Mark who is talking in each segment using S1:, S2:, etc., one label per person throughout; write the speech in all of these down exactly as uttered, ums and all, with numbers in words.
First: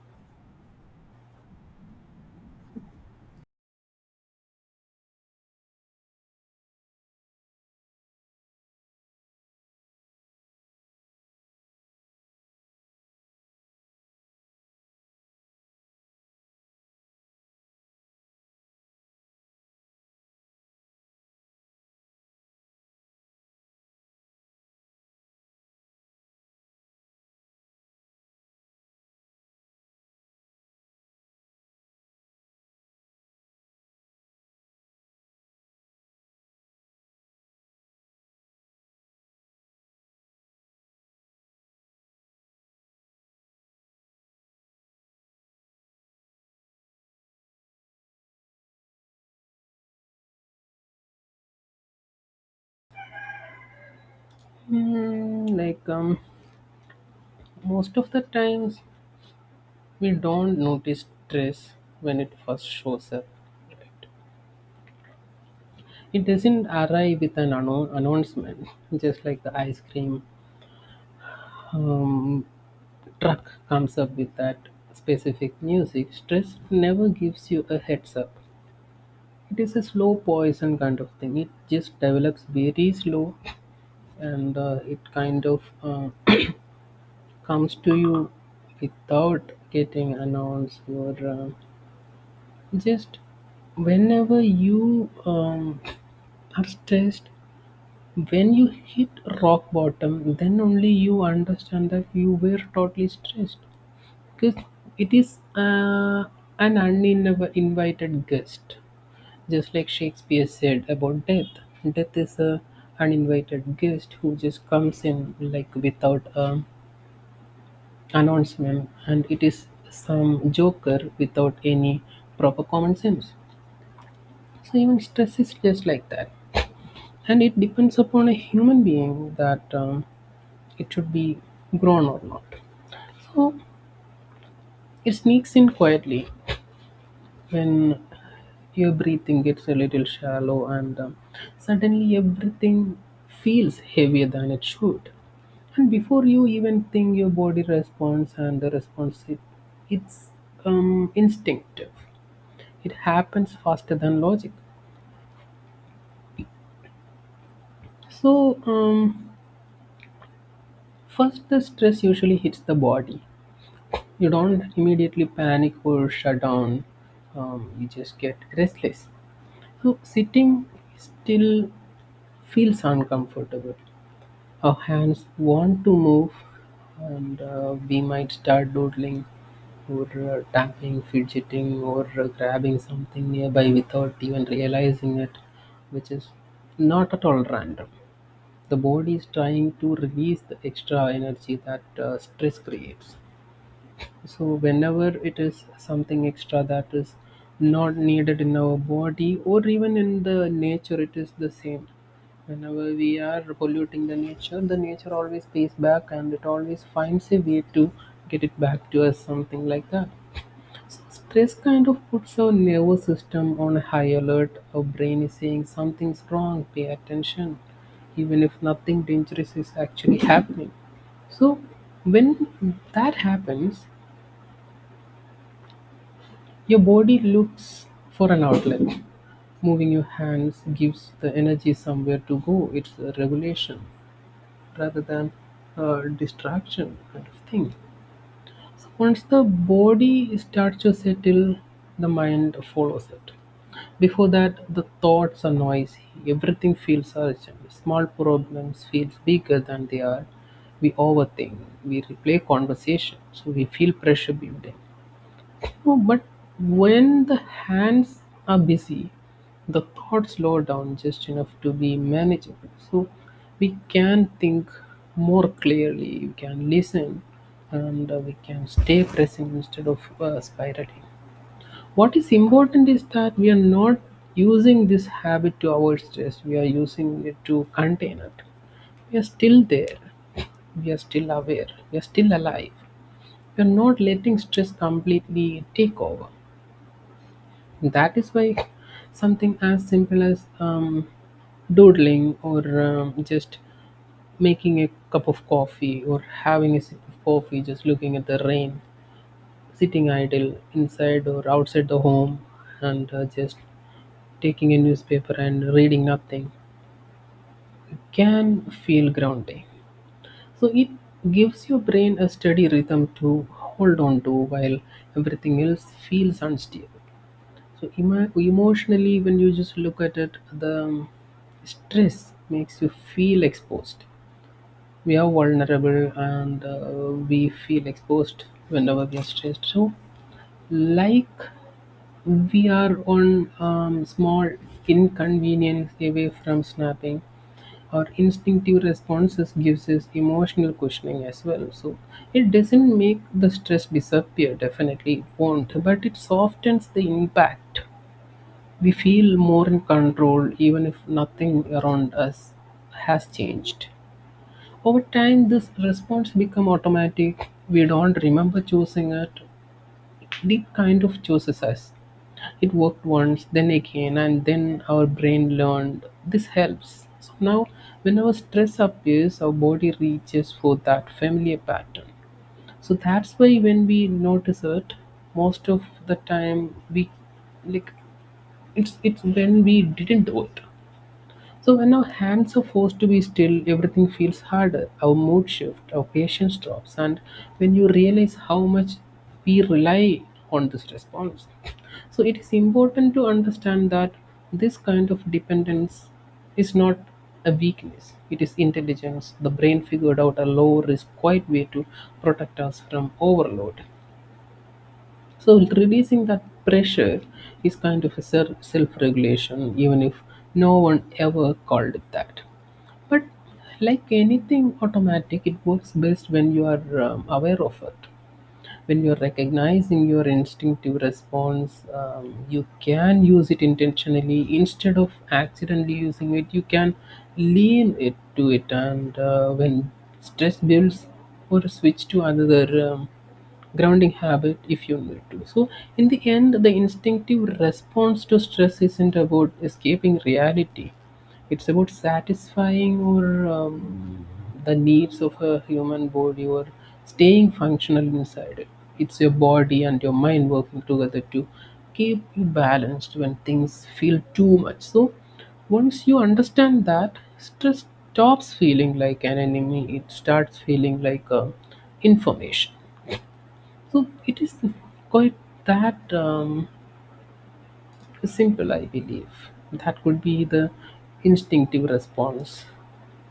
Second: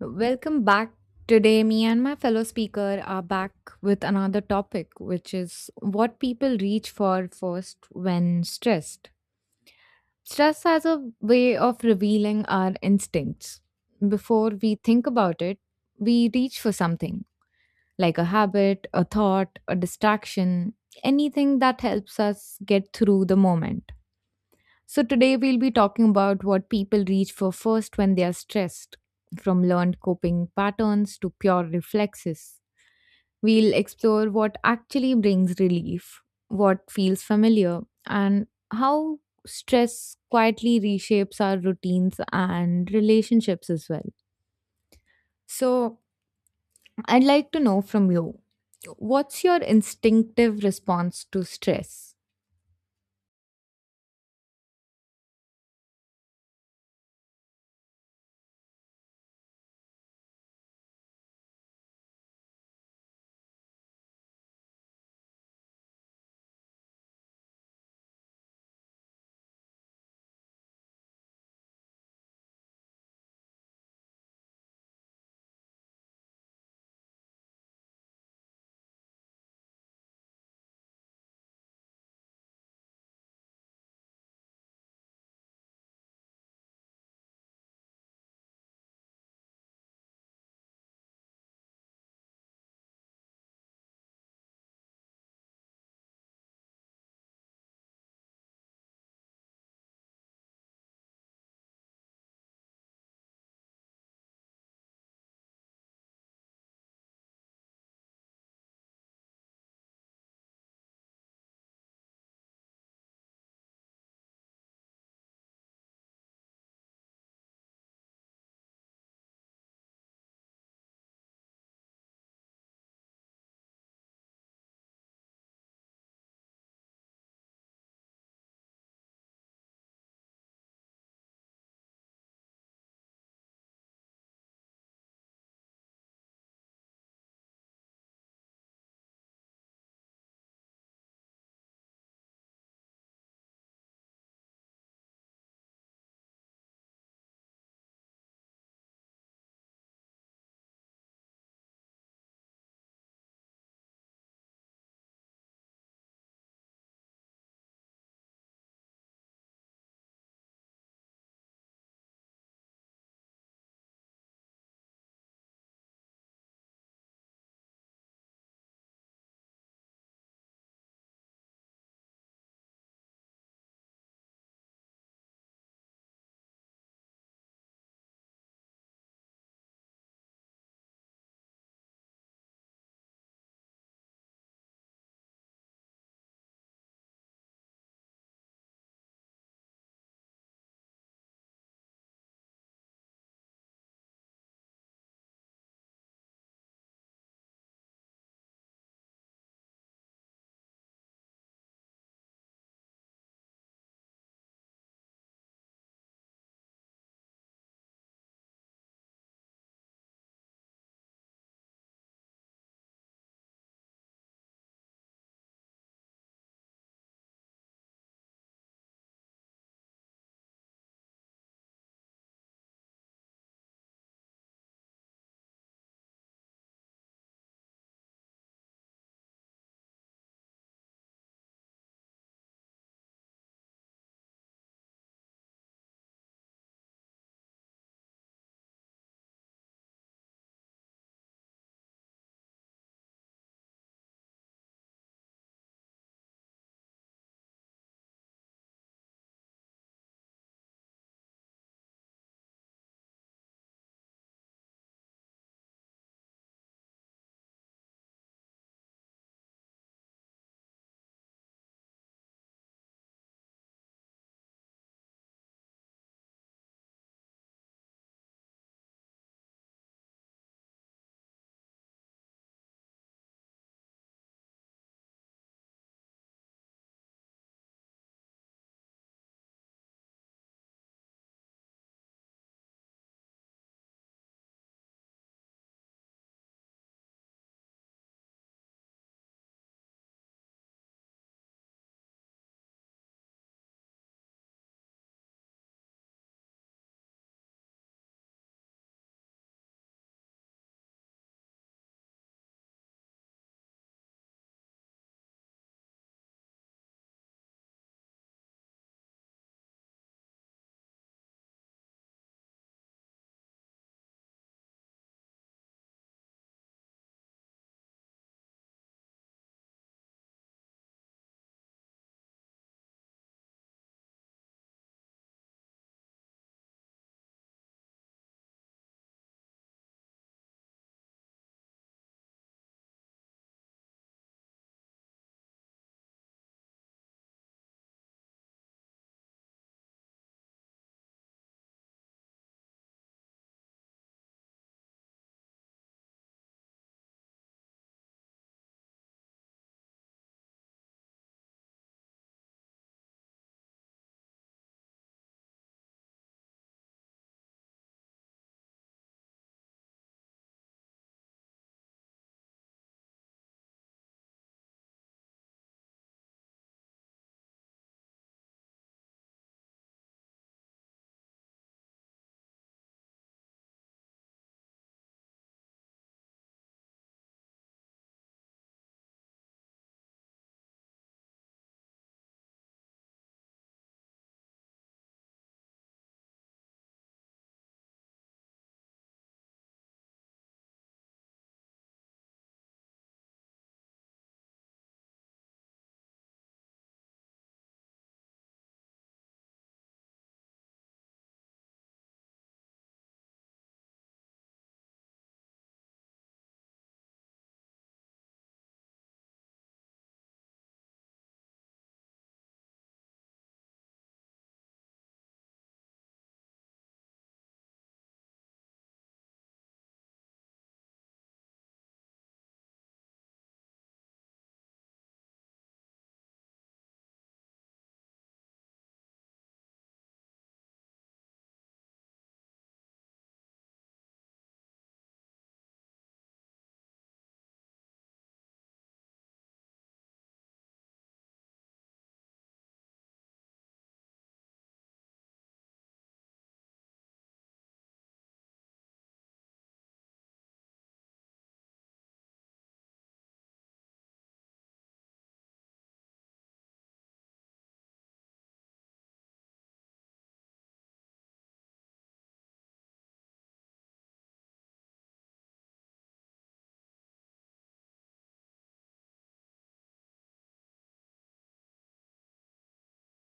S1: Welcome back. Today, me and my fellow speaker are back with another topic, which is what people reach for first when stressed. Stress has a way of revealing our instincts. Before we think about it, we reach for something like a habit, a thought, a distraction, anything that helps us get through the moment. So, today we'll be talking about what people reach for first when they are stressed, from learned coping patterns to pure reflexes. We'll explore what actually brings relief, what feels familiar, and how stress quietly reshapes our routines and relationships as well. So, I'd like to know from you, what's your instinctive response to stress?
S2: Hmm, like um, Most of the times, we don't notice stress when it first shows up. It doesn't arrive with an anno- announcement, just like the ice cream um, truck comes up with that specific music. Stress never gives you a heads up. It is a slow poison kind of thing. It just develops very slow, and uh, it kind of uh, comes to you without getting announced or uh, just whenever you um, are stressed, when you hit rock bottom, then only you understand that you were totally stressed, because it is uh, an uninvited guest, just like Shakespeare said about death. Death is a uninvited guest who just comes in like without a announcement, and it is some joker without any proper common sense. So even stress is just like that, and it depends upon a human being that um, it should be grown or not. So it sneaks in quietly when your breathing gets a little shallow, and um, suddenly everything feels heavier than it should. And before you even think, your body responds, and the response it, it's um, instinctive. It happens faster than logic. So um, First, the stress usually hits the body. You don't immediately panic or shut down, um, you just get restless. So, sitting still feels uncomfortable. Our hands want to move, and uh, we might start doodling or uh, tapping, fidgeting, or uh, grabbing something nearby without even realizing it, which is not at all random. The body is trying to release the extra energy that uh, stress creates. So whenever it is something extra that is not needed in our body or even in the nature, it is the same. Whenever we are polluting the nature, the nature always pays back, and it always finds a way to get it back to us, something like that. Stress kind of puts our nervous system on a high alert. Our brain is saying something's wrong, pay attention, even if nothing dangerous is actually happening. So, when that happens, your body looks for an outlet. Moving your hands gives the energy somewhere to go. It's a regulation rather than a distraction kind of thing. Once the body starts to settle, the mind follows it. Before that, the thoughts are noisy. Everything feels urgent. Small problems feel bigger than they are. We overthink. We replay conversations. We feel pressure building. Oh, but when the hands are busy, the thoughts slow down just enough to be manageable. So we can think more clearly, we can listen, and uh, we can stay present instead of uh, spiraling. What is important is that we are not using this habit to our stress, we are using it to contain it. We are still there, we are still aware, we are still alive. We are not letting stress completely take over. That is why something as simple as um, doodling or um, just making a cup of coffee or having a sip of coffee, just looking at the rain, sitting idle inside or outside the home, and uh, just taking a newspaper and reading nothing can feel grounding. So it gives your brain a steady rhythm to hold on to while everything else feels unstable. So emo- emotionally, when you just look at it, the stress makes you feel exposed. We are vulnerable, and uh, we feel exposed whenever we are stressed. So, like, we are on um, small inconvenience away from snapping. Our instinctive responses gives us emotional cushioning as well. So, it doesn't make the stress disappear. Definitely, it won't, but it softens the impact. We feel more in control even if nothing around us has changed. Over time, this response becomes automatic. We don't remember choosing it. It kind of chooses us. It worked once, then again, and then our brain learned this helps. So now, when our stress appears, our body reaches for that familiar pattern. So that's why when we notice it, most of the time we, like, it's it's when we didn't do it. So when our hands are forced to be still, everything feels harder. Our mood shift, our patience drops, and when you realize how much we rely on this response. So it is important to understand that this kind of dependence is not a weakness. It is intelligence. The brain figured out a low risk, quiet way to protect us from overload. So releasing that pressure is kind of a self regulation, even if no one ever called it that. But like anything automatic, it works best when you are um, aware of it. When you're recognizing your instinctive response, um, you can use it intentionally instead of accidentally using it. You can lean it to it, and uh, when stress builds, or switch to another um, grounding habit if you need to. So, in the end, the instinctive response to stress isn't about escaping reality. It's about satisfying, or um, the needs of a human body, or staying functional inside it. It's your body and your mind working together to keep you balanced when things feel too much. So once you understand that, stress stops feeling like an enemy. It starts feeling like uh, information. So it is quite that um, simple, I believe. That could be the instinctive response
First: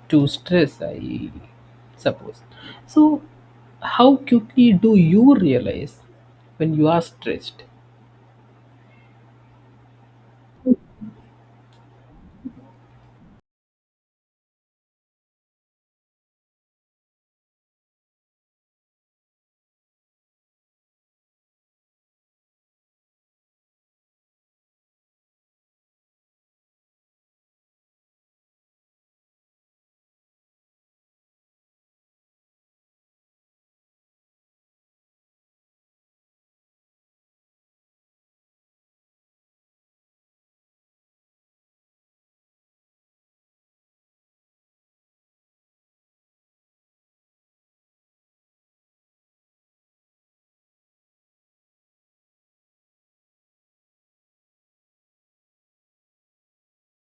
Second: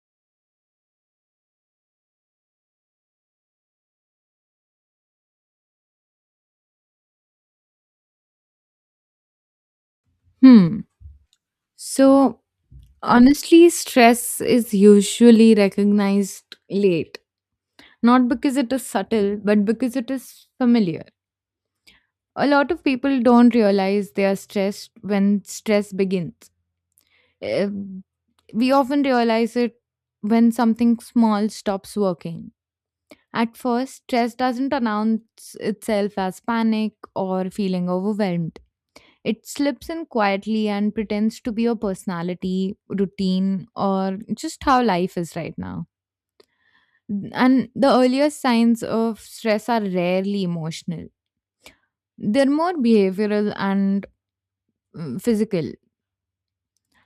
S2: to stress, I suppose. So, how quickly do you realize when you are stressed?
S1: Hmm. So, honestly, stress is usually recognized late, not because it is subtle, but because it is familiar. A lot of people don't realize they are stressed when stress begins. Uh, We often realize it when something small stops working. At first, stress doesn't announce itself as panic or feeling overwhelmed. It slips in quietly and pretends to be your personality, routine, or just how life is right now. And the earliest signs of stress are rarely emotional, they're more behavioral and mm, physical.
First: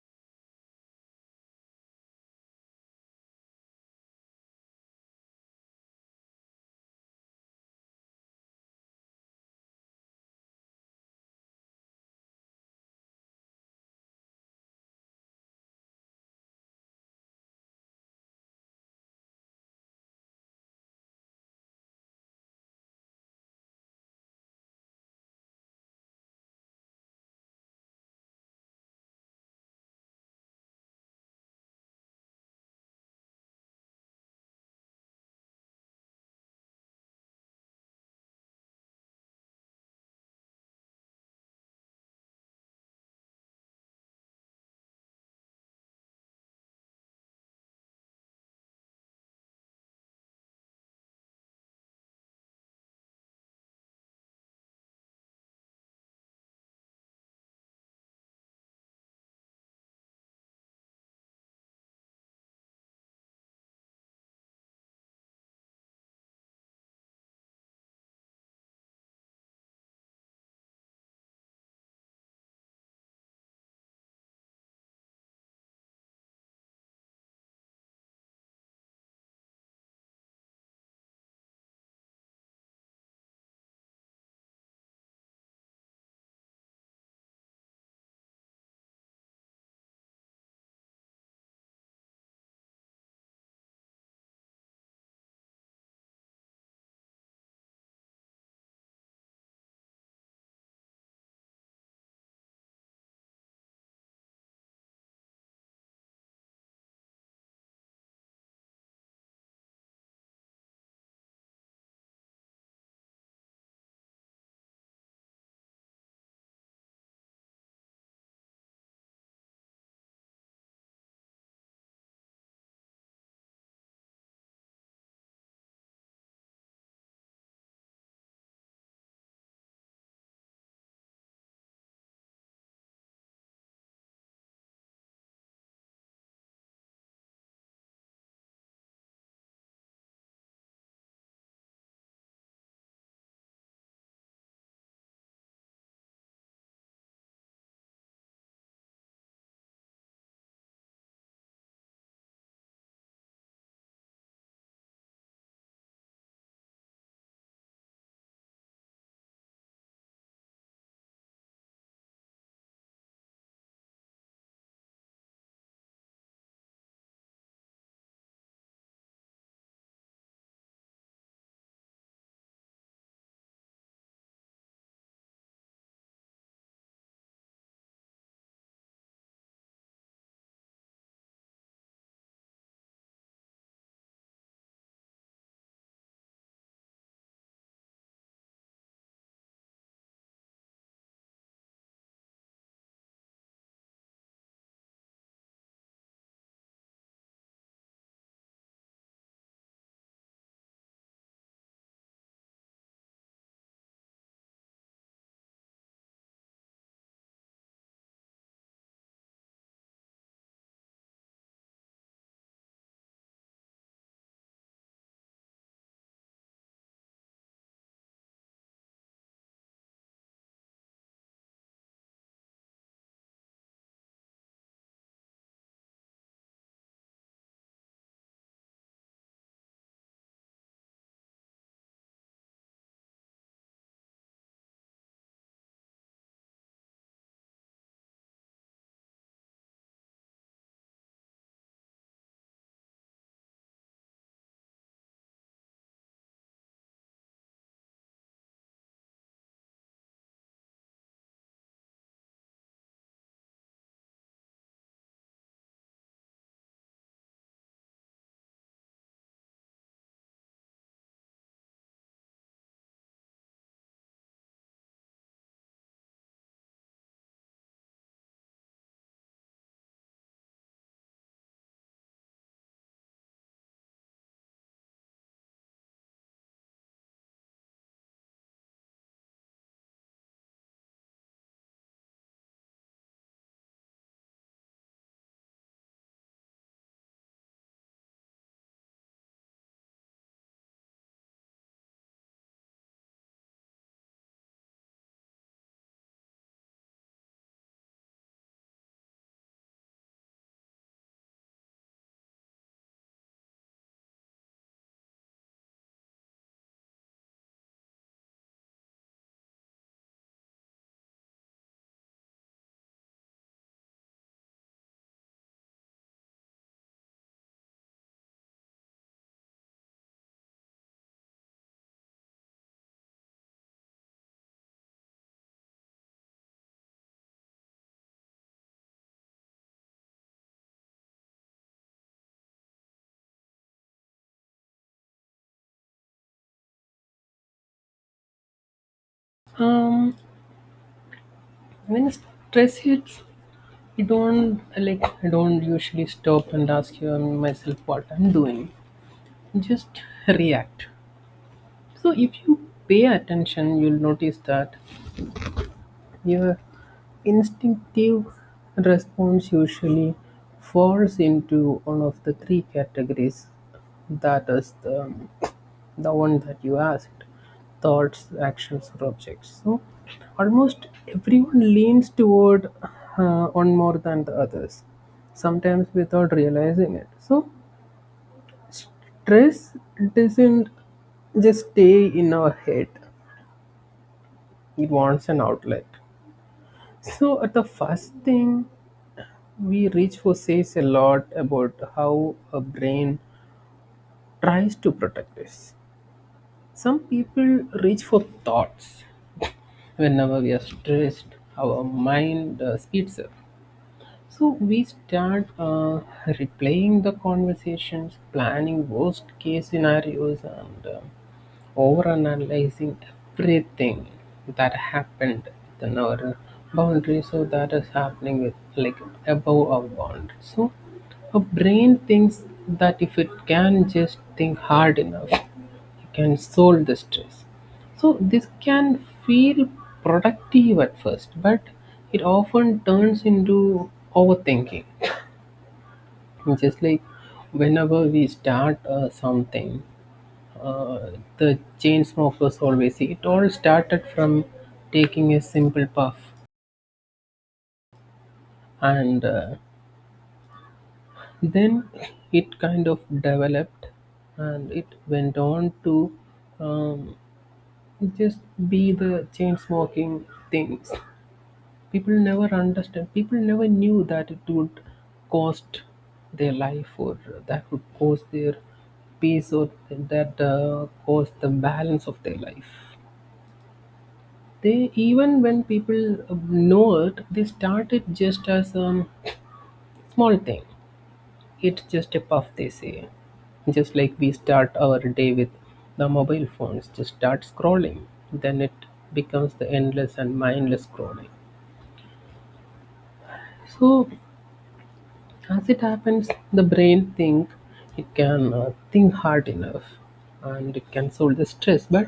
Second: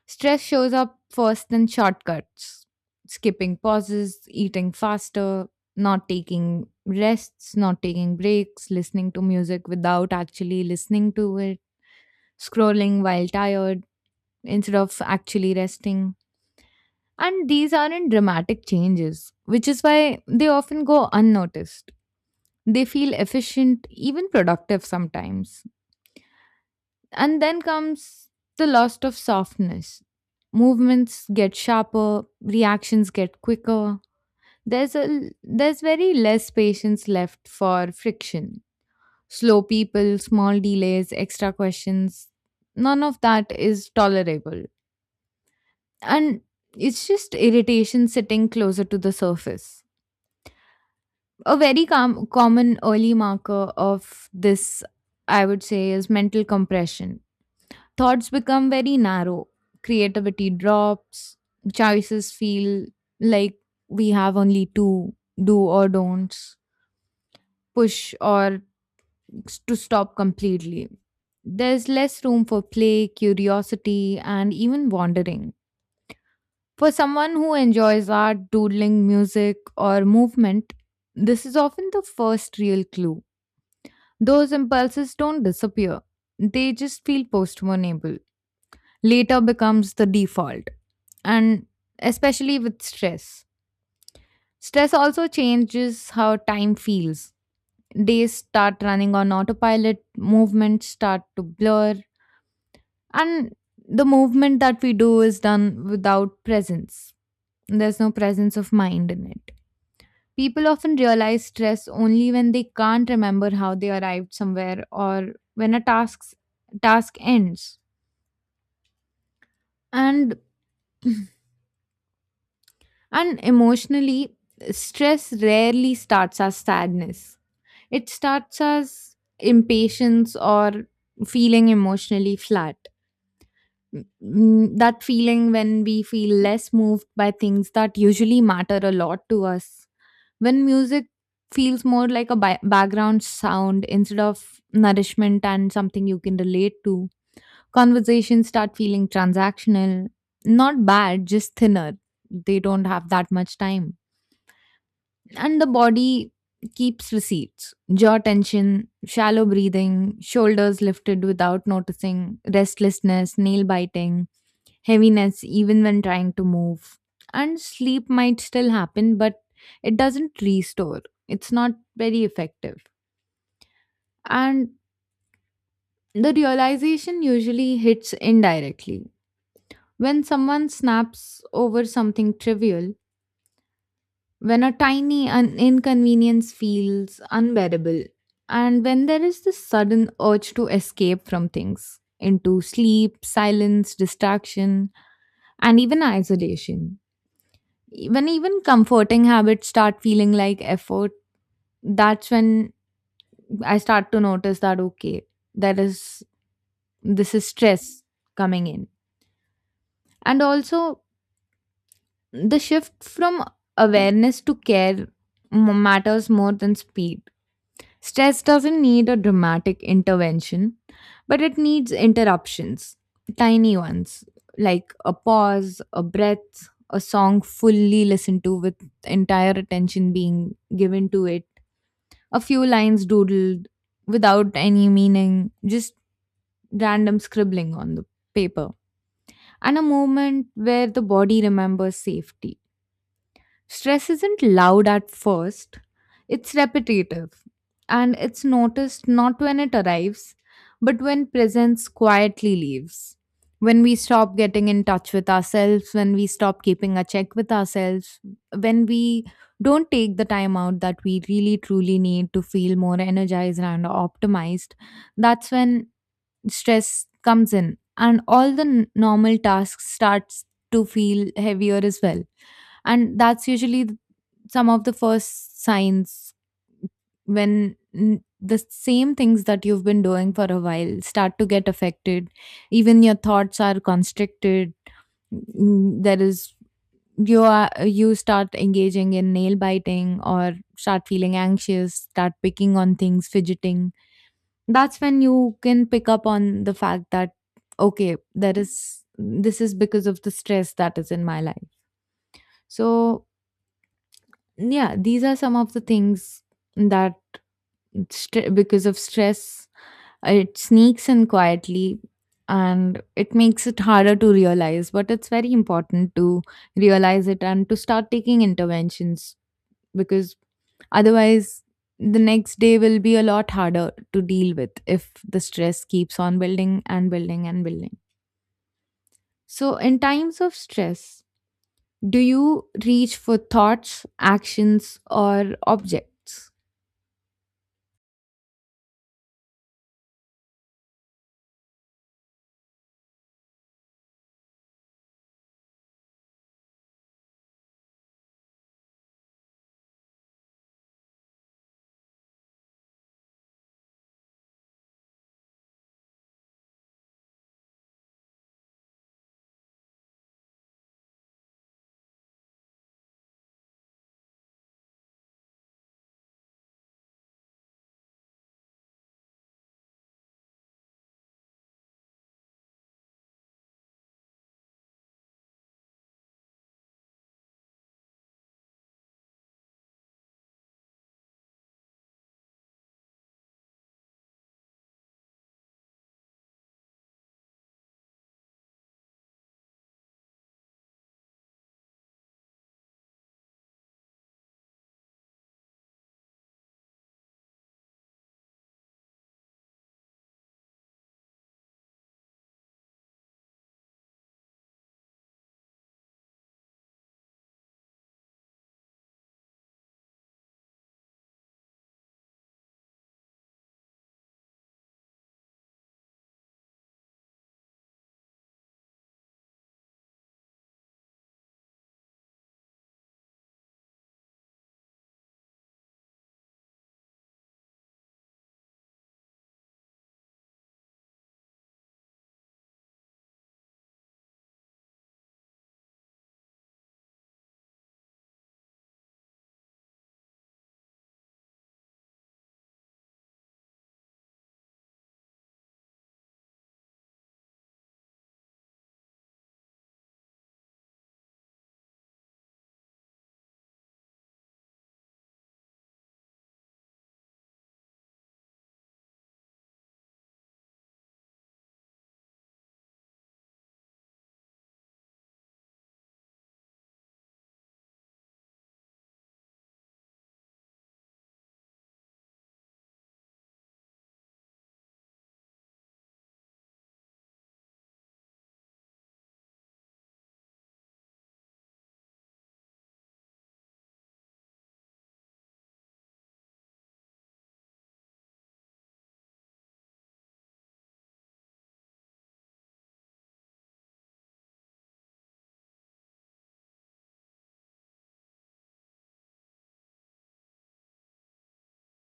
S1: Stress shows up first in shortcuts, skipping pauses, eating faster, not taking rests, not taking breaks, listening to music without actually listening to it, scrolling while tired instead of actually resting. And these aren't dramatic changes, which is why they often go unnoticed. They feel efficient, even productive sometimes. And then comes the loss of softness. Movements get sharper, reactions get quicker. There's a there's very less patience left for friction. Slow people, small delays, extra questions. None of that is tolerable. And it's just irritation sitting closer to the surface. A very com- common early marker of this, I would say, is mental compression. Thoughts become very narrow, creativity drops, choices feel like we have only two, do or don'ts, push or s- to stop completely. There's less room for play, curiosity, and even wandering. For someone who enjoys art, doodling, music, or movement, this is often the first real clue. Those impulses don't disappear, they just feel postponable. Later becomes the default, and especially with stress. Stress also changes how time feels. Days start running on autopilot, movements start to blur, and the movement that we do is done without presence. There's no presence of mind in it. People often realize stress only when they can't remember how they arrived somewhere or when a task's task ends. And and emotionally, stress rarely starts as sadness. It starts as impatience or feeling emotionally flat. Mm, mm, that feeling when we feel less moved by things that usually matter a lot to us. When music feels more like a bi- background sound instead of nourishment and something you can relate to, conversations start feeling transactional. Not bad, just thinner. They don't have that much time. And the body keeps receipts: jaw tension, shallow breathing, shoulders lifted without noticing, restlessness, nail biting, heaviness, even when trying to move. And sleep might still happen, but it doesn't restore. It's not very effective. And the realization usually hits indirectly. When someone snaps over something trivial, when a tiny un- inconvenience feels unbearable, and when there is this sudden urge to escape from things into sleep, silence, distraction, and even isolation. When even comforting habits start feeling like effort, that's when I start to notice that, okay, there is this is stress coming in. And also, the shift from awareness to care m- matters more than speed. Stress doesn't need a dramatic intervention, but it needs interruptions, tiny ones, like a pause, a breath, a song fully listened to with entire attention being given to it, a few lines doodled without any meaning, just random scribbling on the paper, and a moment where the body remembers safety. Stress isn't loud at first, it's repetitive, and it's noticed not when it arrives, but when presence quietly leaves. When we stop getting in touch with ourselves, when we stop keeping a check with ourselves, when we don't take the time out that we really truly need to feel more energized and optimized, that's when stress comes in, and all the n- normal tasks starts to feel heavier as well, and that's usually some of the first signs, when n- the same things that you've been doing for a while start to get affected, even your thoughts are constricted. Mm, there is you are you start engaging in nail biting, or start feeling anxious, start picking on things, fidgeting. That's when you can pick up on the fact that, okay, there is this is because of the stress that is in my life. So, yeah, these are some of the things that, St- because of stress, uh, it sneaks in quietly and it makes it harder to realize. But it's very important to realize it and to start taking interventions, because otherwise, the next day will be a lot harder to deal with if the stress keeps on building and building and building. So, in times of stress, do you reach for thoughts, actions, or objects?
S2: Um, when stress hits, I don't like. I don't usually stop and ask um, myself what I'm doing. Just react. So if you pay attention, you'll notice that your instinctive response usually falls into one of the three categories, that is, the, the one that you asked: thoughts, actions, or objects. So, almost everyone leans toward uh, one more than the others, sometimes without realizing it. So, stress doesn't just stay in our head, it wants an outlet. So, uh, the first thing we reach for says a lot about how a brain tries to protect us. Some people reach for thoughts. Whenever we are stressed, our mind uh, speeds up. So we start uh, replaying the conversations, planning worst case scenarios, and uh, over analyzing everything that happened within our boundary. So that is happening with, like, above our boundary. So our brain thinks that if it can just think hard enough, it can solve the stress. So this can feel productive at first, but it often turns into overthinking. Just like whenever we start uh, something, uh, the chain smokers always say it all started from taking a simple puff, and uh, then it kind of developed, and it went on to um, just be the chain smoking things. People never understand. People never knew that it would cost their life, or that would cost their peace, or that uh, cost the balance of their life. They, even when people know it, they start it just as a small thing. It's just a puff, they say. Just like we start our day with the mobile phones, just start scrolling. Then it becomes the endless and mindless scrolling. So as it happens, the brain think it can uh, think hard enough and it can solve the stress. But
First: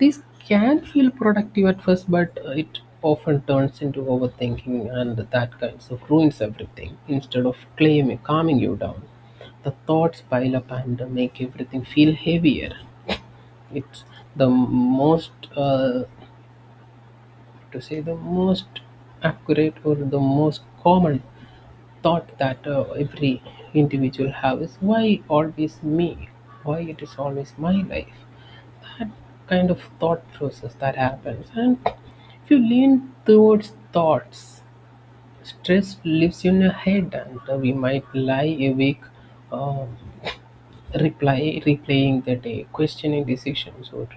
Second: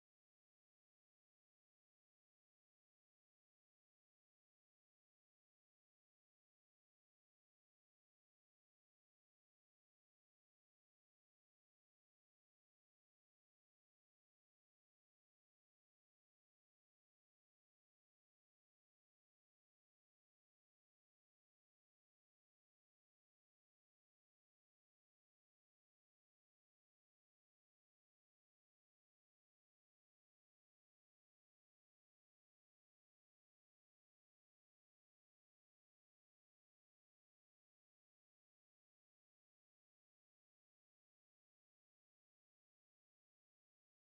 S2: this can feel productive at first, but uh, it often turns into overthinking, and that kind of ruins everything. Instead of claiming, calming you down, the thoughts pile up, and uh, make everything feel heavier. It's the most, uh, to say, the most accurate or the most common thought that uh, every individual have is, why always me, why it is always my life, that kind of thought process that happens. And if you lean towards thoughts, stress lives in your head, and uh, we might lie awake, uh, reply replaying the day, questioning decisions, or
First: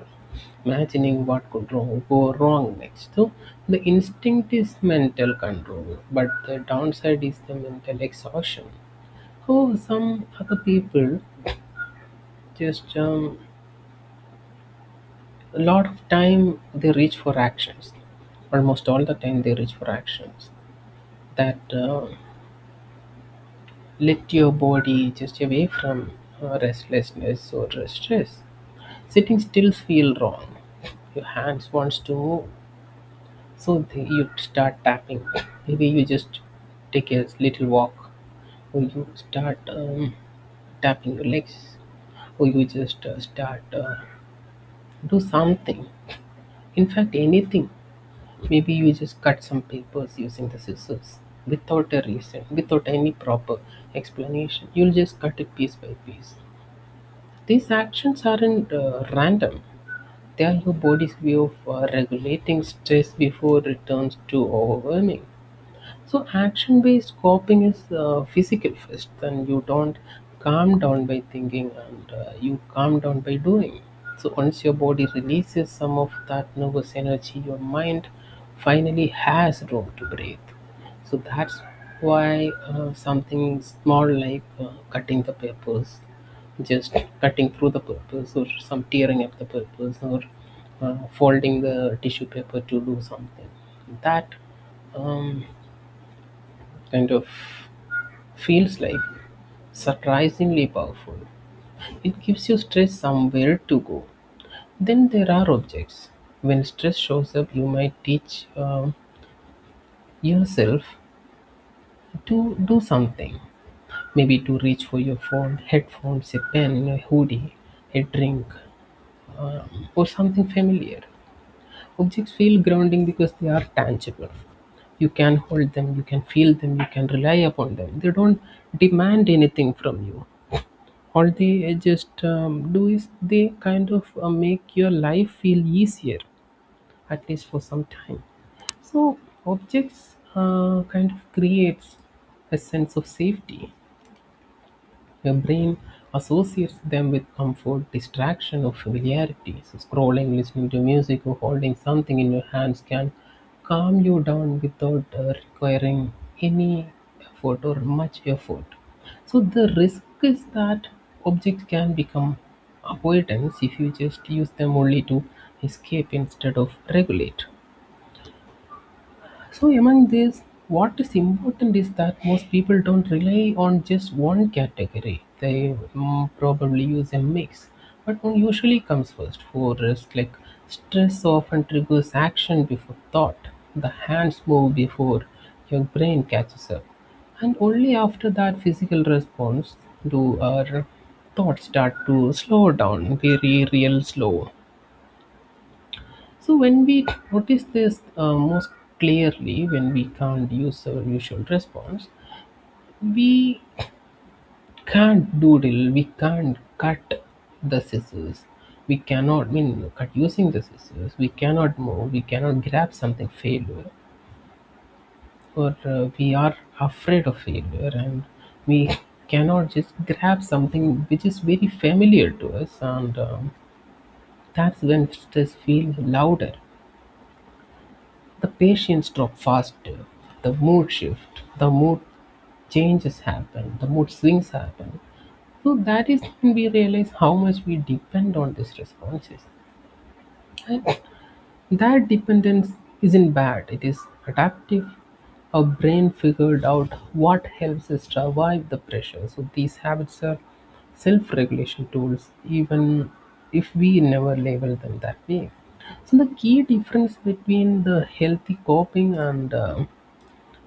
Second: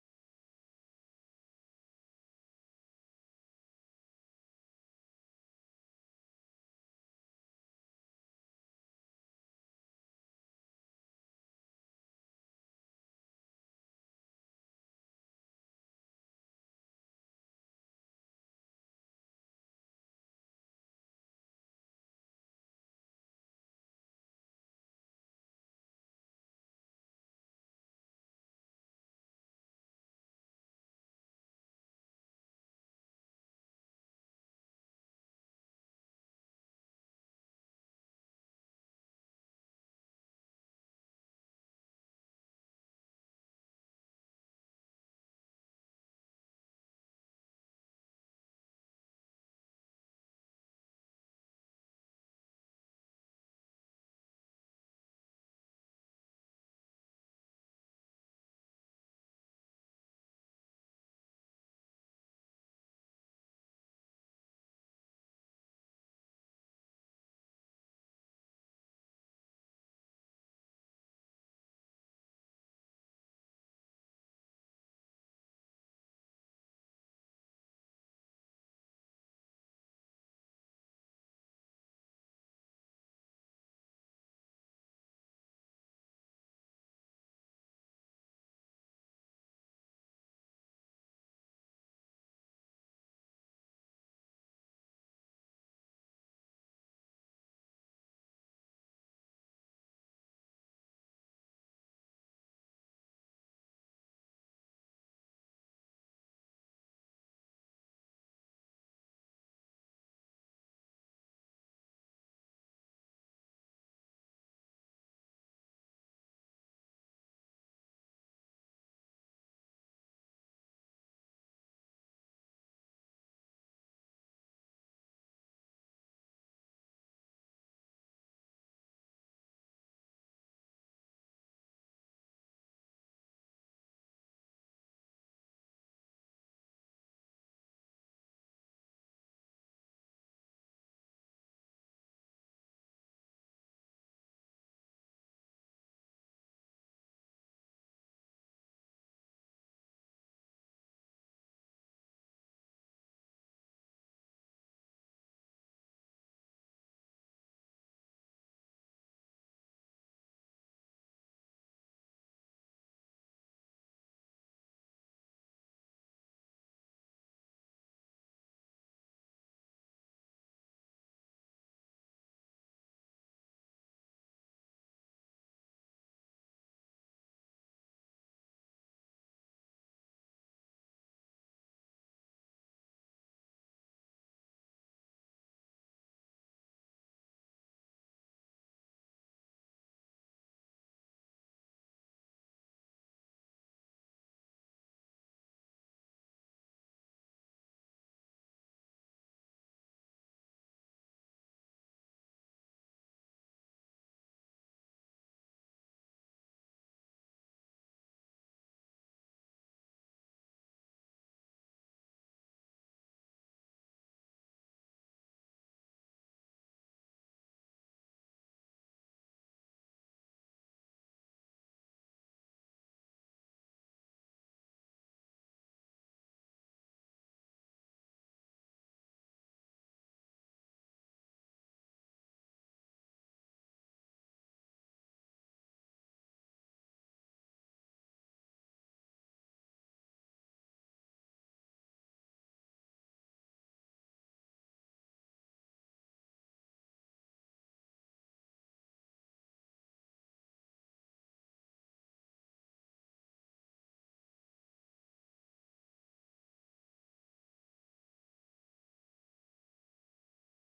S2: imagining what could wrong, go wrong next. So the instinct is mental control, but the downside is the mental exhaustion. Oh, some other people just um, a lot of time they reach for actions. Almost all the time they reach for actions that uh, let your body just away from uh, restlessness or stress. Sitting still feel wrong. Your hands wants to move, so they, you start tapping. Maybe you just take a little walk, or you start um, tapping your legs, or you just uh, start uh, do something, in fact anything. Maybe you just cut some papers using the scissors without a reason, without any proper explanation. You'll just cut it piece by piece. These actions aren't uh, random. They are your body's way of uh, regulating stress before it turns too overwhelming. So action based coping is uh, physical first, and you don't calm down by thinking, and uh, you calm down by doing. So once your body releases some of that nervous energy, your mind finally has room to breathe. So that's why uh, something small like uh, cutting the papers, just cutting through the papers, or some tearing up the papers, or uh, folding the tissue paper to do something, that um, kind of feels like surprisingly powerful. It gives you stress somewhere to go. Then there are objects. When stress shows up, you might teach um, yourself to do something. Maybe to reach for your phone, headphones, a pen, a hoodie, a drink, uh, or something familiar. Objects feel grounding because they are tangible. You can hold them, you can feel them, you can rely upon them. They don't demand anything from you. All they just um, do is they kind of uh, make your life feel easier, at least for some time. So objects uh, kind of creates a sense of safety. Your brain associates them with comfort, distraction, or familiarity. So scrolling, listening to music, or holding something in your hands can calm you down without uh, requiring any effort or much effort. So the risk is that objects can become avoidance if you just use them only to escape instead of regulate. So among these, what is important is that most people don't rely on just one category. They mm, probably use a mix, but one usually comes first for rest. Like stress often triggers action before thought. The hands move before your brain catches up, and only after that physical response do our thoughts start to slow down, very real slow. So when we notice this uh, most clearly, when we can't use our usual response, we can't doodle, we can't cut the scissors, we cannot mean cut using the scissors, we cannot move, we cannot grab something failure, or uh, we are afraid of failure, and we cannot just grab something which is very familiar to us, and um, that's when stress feels louder. The patients drop faster, the mood shift. The mood changes happen, the mood swings happen. So that is when we realize how much we depend on these responses. And that dependence isn't bad, it is adaptive. Our brain figured out what helps us survive the pressure. So these habits are self regulation tools, even if we never label them that way. So the key difference between the healthy coping and uh,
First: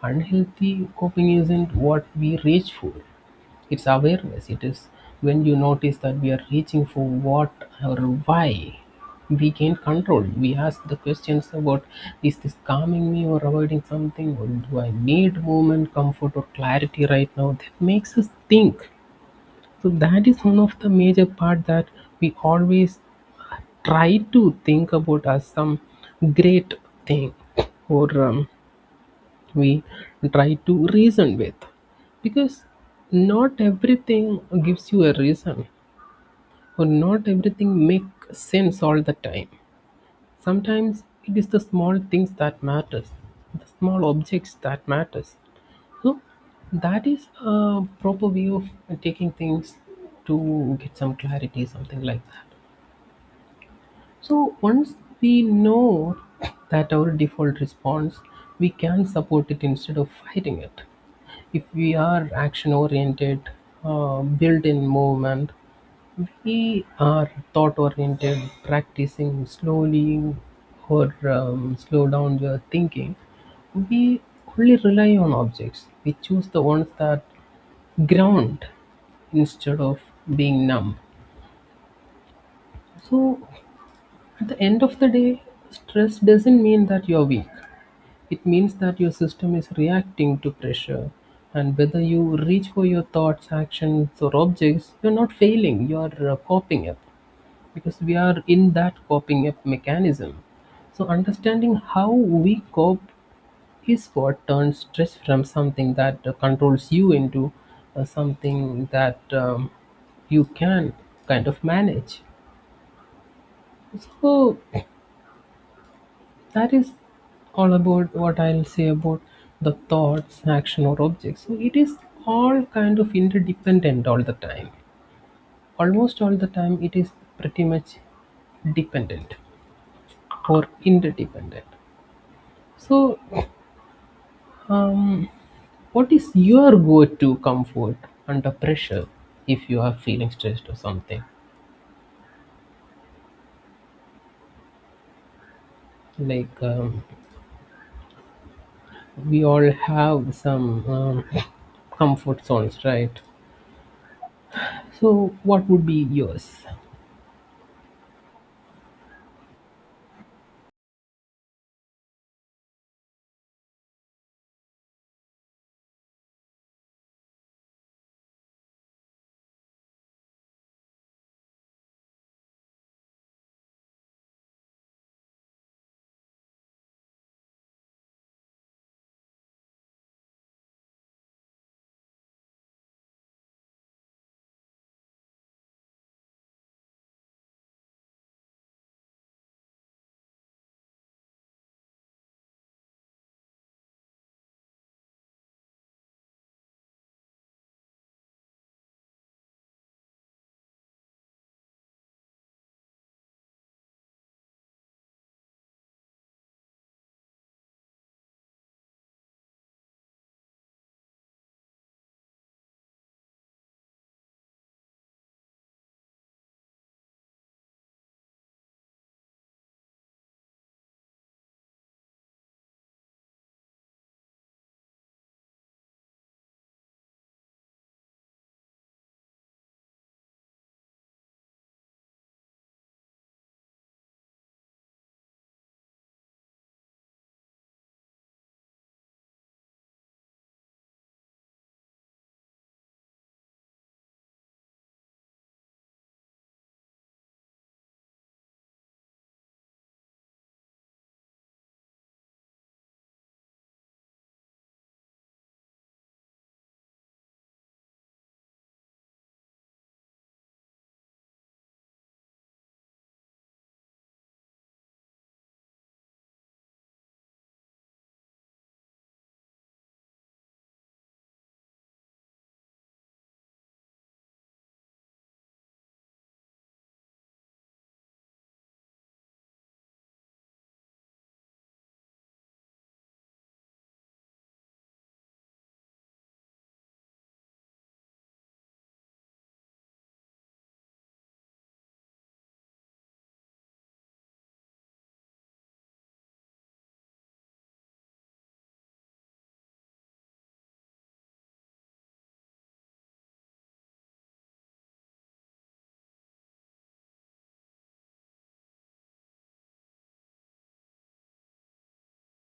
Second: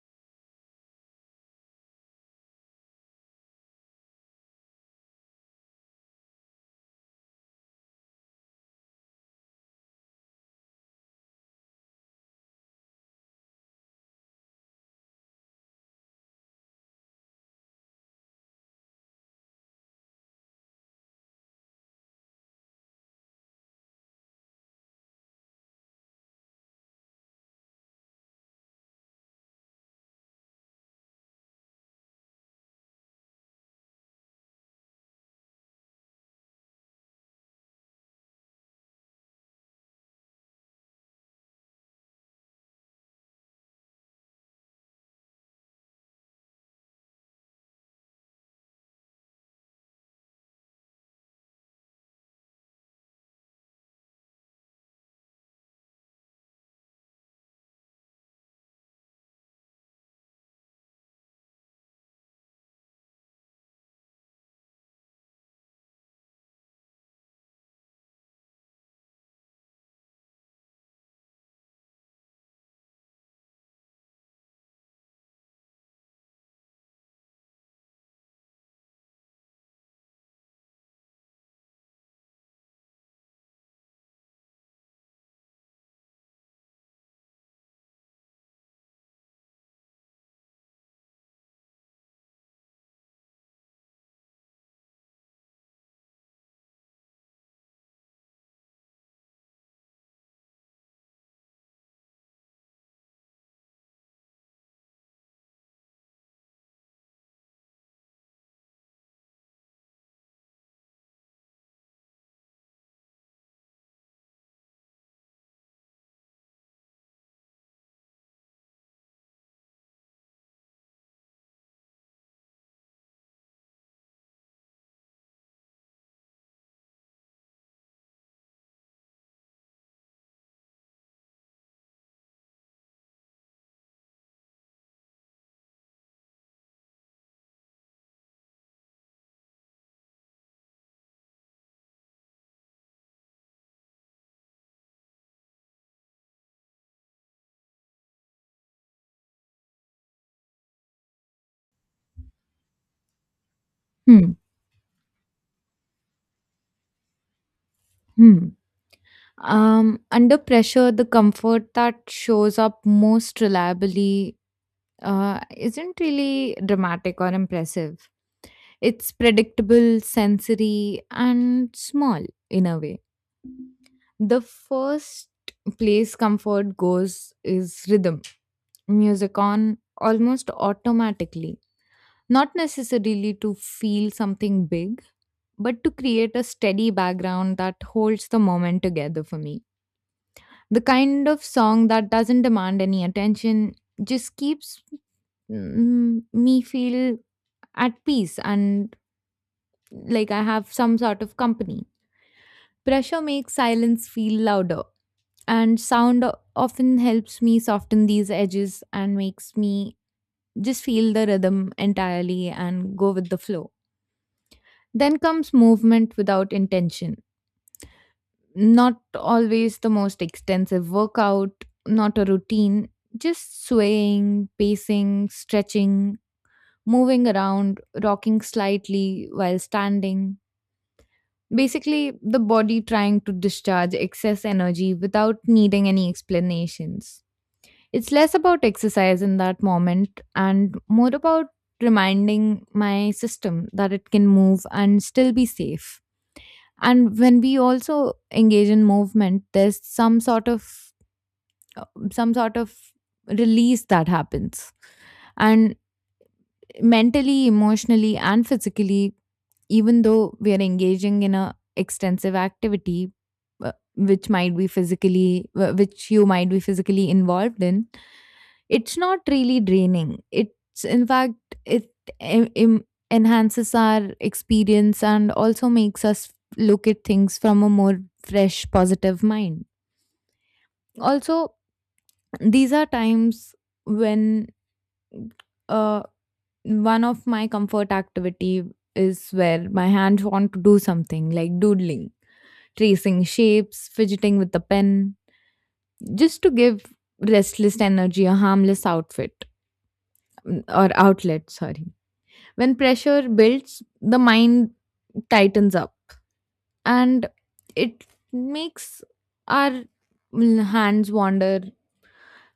S2: unhealthy coping isn't what we reach for. It's awareness. It is when you notice that we are reaching for what or why we gain control. We ask the questions about is this calming me or avoiding something, or do I need movement, comfort, or clarity right now? That makes us think. So, that is one of the major part that we always try to think about as some great thing or um, we try to reason with, because not everything gives you a reason, or not everything makes sense all the time. Sometimes it is the small things that matters, the small objects that matters. So that is a proper way of taking things to get some clarity, something like that. So once we know that our default response, we can support it instead of fighting it. If we are action oriented, uh, built in movement, we are thought oriented, practicing slowly or um, slow down your thinking, we only rely on objects. We choose the ones that ground instead of being numb. So at the end of the day, stress doesn't mean that you're weak. It means that your system is reacting to pressure. And whether you reach for your thoughts, actions, or objects, you're not failing, you're uh, coping up, because we are in that coping up mechanism. So, understanding how we cope is what turns stress from something that uh, controls you into uh, something that um, you can kind of manage. So, that is all about what I'll say about the thoughts, action, or objects. So it is all kind of interdependent all the time. Almost all the time, it is pretty much dependent or interdependent. So, um, what is your go to comfort under pressure if you are feeling stressed or something? Like, um, we all have some um, comfort zones, right?
S1: Hmm.
S2: So, what would be yours?
S1: Hmm. Um, under pressure, the comfort that shows up most reliably uh, isn't really dramatic or impressive. It's predictable, sensory, and small in a way. The first place comfort goes is rhythm, music on almost automatically, not necessarily to feel something big, but to create a steady background that holds the moment together for me. The kind of song that doesn't demand any attention, just keeps mm, me feel at peace and like I have some sort of company. Pressure makes silence feel louder, and sound o- often helps me soften these edges and makes me just feel the rhythm entirely and go with the flow. Then comes movement without intention. Not always the most extensive workout, not a routine, just swaying, pacing, stretching, moving around, rocking slightly while standing. Basically, the body trying to discharge excess energy without needing any explanations. It's less about exercise in that moment and more about reminding my system that it can move and still be safe. And when we also engage in movement, there's some sort of uh, some sort of release that happens, and mentally, emotionally, and physically. Even though we are engaging in a extensive activity uh, which might be physically wh- which you might be physically involved in, it's not really draining. It's in fact, it en- em- enhances our experience and also makes us look at things from a more fresh, positive mind. Also, these are times when uh, one of my comfort activity is where my hands want to do something, like doodling, tracing shapes, fidgeting with the pen, just to give restless energy a harmless outfit, mm, or outlet, sorry. When pressure builds, the mind tightens up, and it makes our mm, hands wander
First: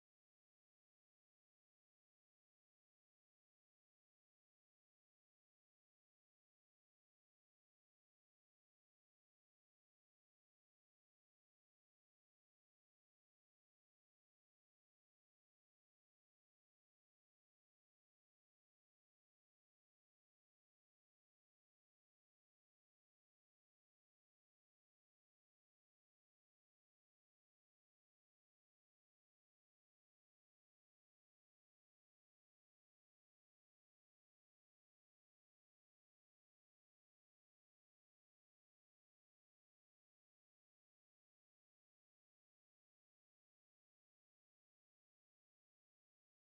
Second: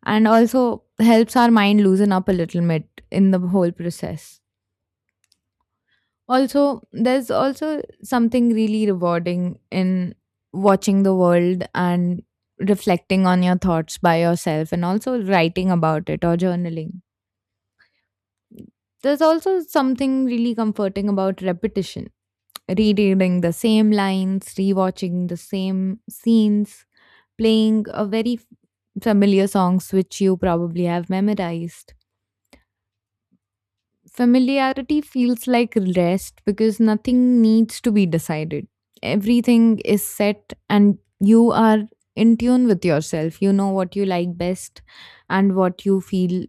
S1: and also helps our mind loosen up a little bit in the whole process. Also, there's also something really rewarding in watching the world and reflecting on your thoughts by yourself and also writing about it or journaling. There's also something really comforting about repetition, rereading the same lines, rewatching the same scenes, playing a very f- familiar songs which you probably have memorized. Familiarity feels like rest because nothing needs to be decided. Everything is set and you are in tune with yourself. You know what you like best and what you feel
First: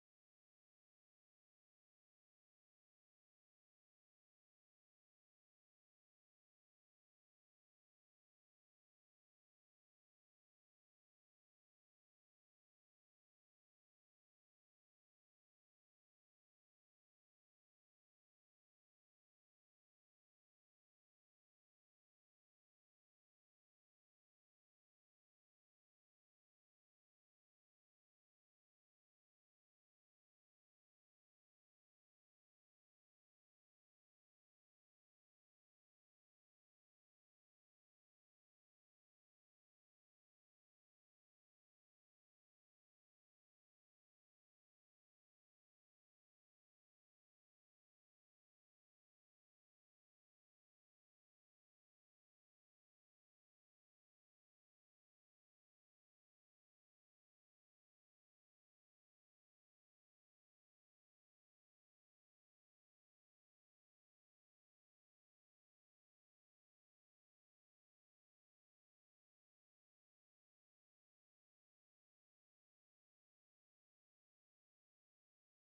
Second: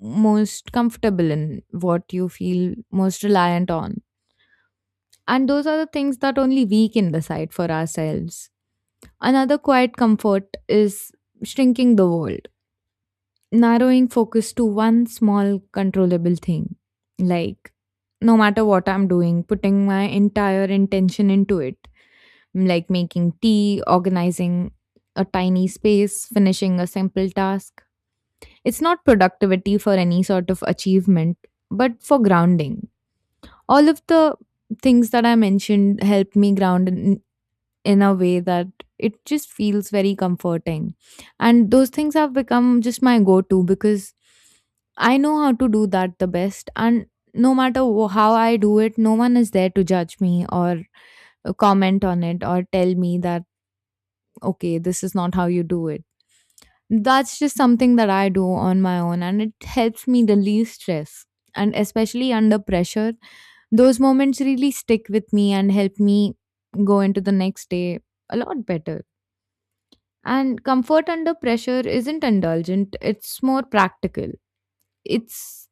S1: most comfortable in, what you feel most reliant on. And those are the things that only we can decide for ourselves. Another quiet comfort is shrinking the world, narrowing focus to one small controllable thing. Like, no matter what I'm doing, putting my entire intention into it. Like making tea, organizing a tiny space, finishing a simple task. It's not productivity for any sort of achievement, but for grounding. All of the things that I mentioned help me ground in in a way that it just feels very comforting. And those things have become just my go to because I know how to do that the best. And no matter wh- how I do it, no one is there to judge me or uh, comment on it or tell me that, okay, this is not how you do it. That's just something that I do on my own and it helps me relieve stress. And especially under pressure, those moments really stick with me and help me go into the next day a lot better. And comfort under pressure isn't indulgent, it's more practical. It's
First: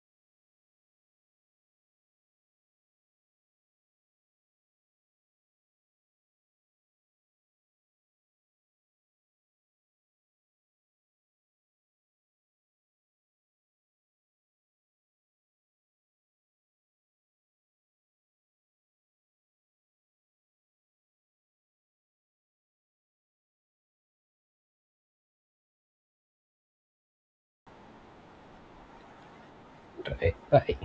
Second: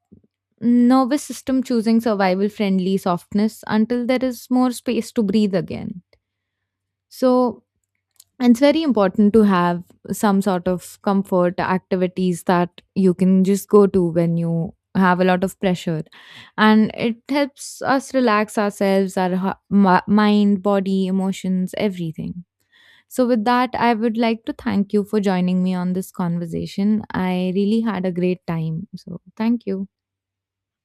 S1: nervous system choosing survival friendly softness until there is more space to breathe again. So it's very important to have some sort of comfort activities that you can just go to when you have a lot of pressure, and it helps us relax ourselves, our h- mi- mind, body, emotions, everything. So, with that, I would like to thank you for joining me on this conversation. I really had a great time. So, thank you.
S2: Right. Bye.